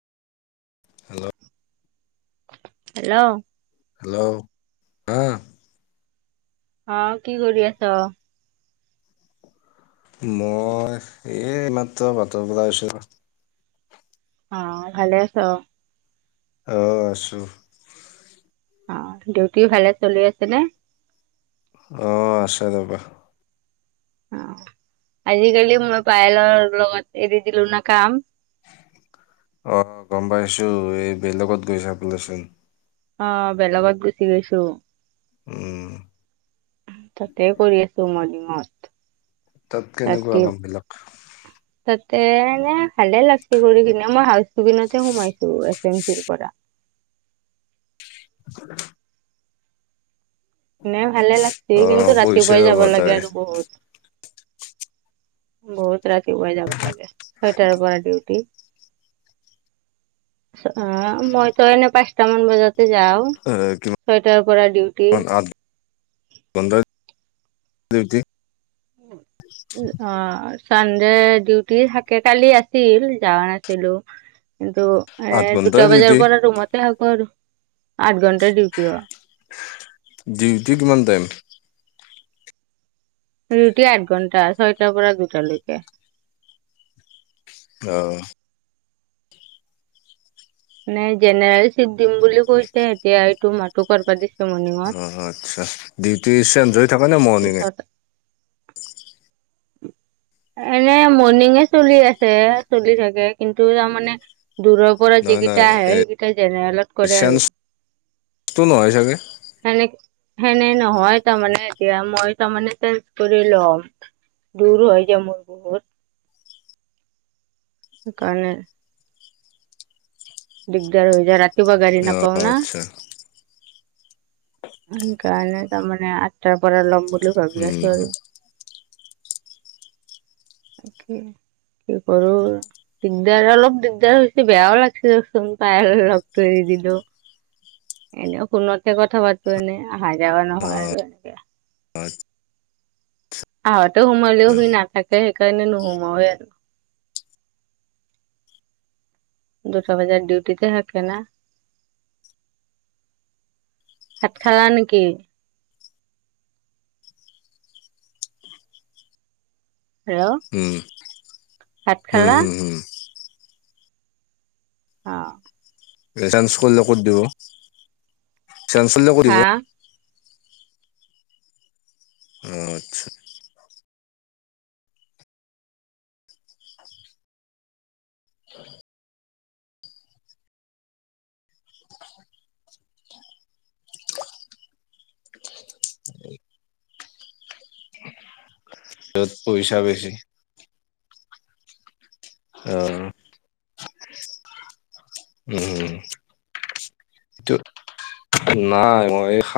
Hello. Hello. Hello অ'। অ', কি কৰি আছ? মই এই মাত্ৰ বাটৰ পৰা আহিছো ৰহ। অ', ভালে আছ? অ', আছো। অ', ডিউটিও ভালে চলি আছে নে? ় অ', আছে ৰ'বা। অ', আজিকালি মই পায়েলৰ লগত এৰি দিলো ন কাম। অ', গম পাইছো। এই বেলেগত গৈছা বোলে চোন। অ', বেলেগত গুচি গৈছো। উম। তাতে কৰি আছো মই ধিংত। তাত কেনেকুৱা কামবিলাক? তাতে এনে ভালে লাগছে কৰি কিনে, মই হাউচ টুকিংত হে সোমাইছো। ফেঞ্চিৰ পৰা। [unintelligible] নে ভালে লাগছে অ কিন্তু কৈছে ৰাতিপুৱাই ৰবা যাব তাই লাগে আৰু বহুত। বহুত ৰাতিপুৱাই যাব লাগে, ছয়টাৰ পৰা ডিউটি। অঁ' মইতো এনেই পাঁচটা মান বজাতে যাওঁ, এ কিমান ছয়টাৰ পৰা ডিউটি। বন্ধৰ [unintelligible] ডিউটি। উম। অঁ' চানডে ডিউটি থাকে, কালি আছিল যোৱা নাছিলো। কিন্তু আঠ এনে দুটা ঘন্টাই ডিউটি বজাৰ পৰা ৰুমতে থাকো আৰু আঠ ঘণ্টা ডিউটি। ডিউটি কিমান টাইম? ডিউটি আঠ ঘণ্টাৰ, ছয়টাৰ পৰা দুটালৈকে। অঁ। নে জেনেৰেল চিপ দিম বুলি কৈছে এতিয়া এইটো মাহটো কৰিব দি অঁ অঁ' আচ্ছা' ডিউটি [unintelligible] থাকা নে মৰ্ণিঙে? পিছত [inaudible] এনে মৰ্ণিঙে চলি আছে চলি থাকে কিন্তু তাৰমানে দূৰ পৰা নহয় যিকেইটা নহয় আহে এ সেইকেইটাই জেনেৰেলত কৰে আৰু। চেঞ্জটো নহয় চাগে সেনে সেনে নহয় তাৰমানে এতিয়া মই তাৰমানে চেন্স কৰি ল'ম। দূৰো হয় যে মোৰ বহুত। সেইকাৰণে। দিগদাৰ হৈ যায়, ৰাতিপুৱা গাড়ী অ নাপাও না। আচ্ছা সেইকাৰণে তাৰমানে আঠটাৰ পৰা ল'ম বুলি ভাবি উম আছোঁ আৰু। তাকেই কি কৰোঁ। দিগদাৰ অলপ দিগদাৰ হৈছে, বেয়াও লাগিছে দেচোন, পায় লগতো দিলো। এনেই ফোনতে কথা পাতো এনেই অহা যোৱা কৰা অ নহয় আৰু এনেকে। [unintelligible] আহোঁতেও আচ্ছা সোমালেও সি নাথাকে সেইকাৰণে নোসোমাওঁ এ আৰু। দুটা বজাত ডিউটিতে থাকে না। ভাত খালা নেকি? হেল্ল' উম ভাত উম, খালা? হুম, হুম অঁ। চেন্স কৰিলে কৰি দিব [unintelligible] কৰিলে কৰিব। হা অঁ, আচ্ছা'। য'ত পইচা বেছি। অঁ। উম। নাই মই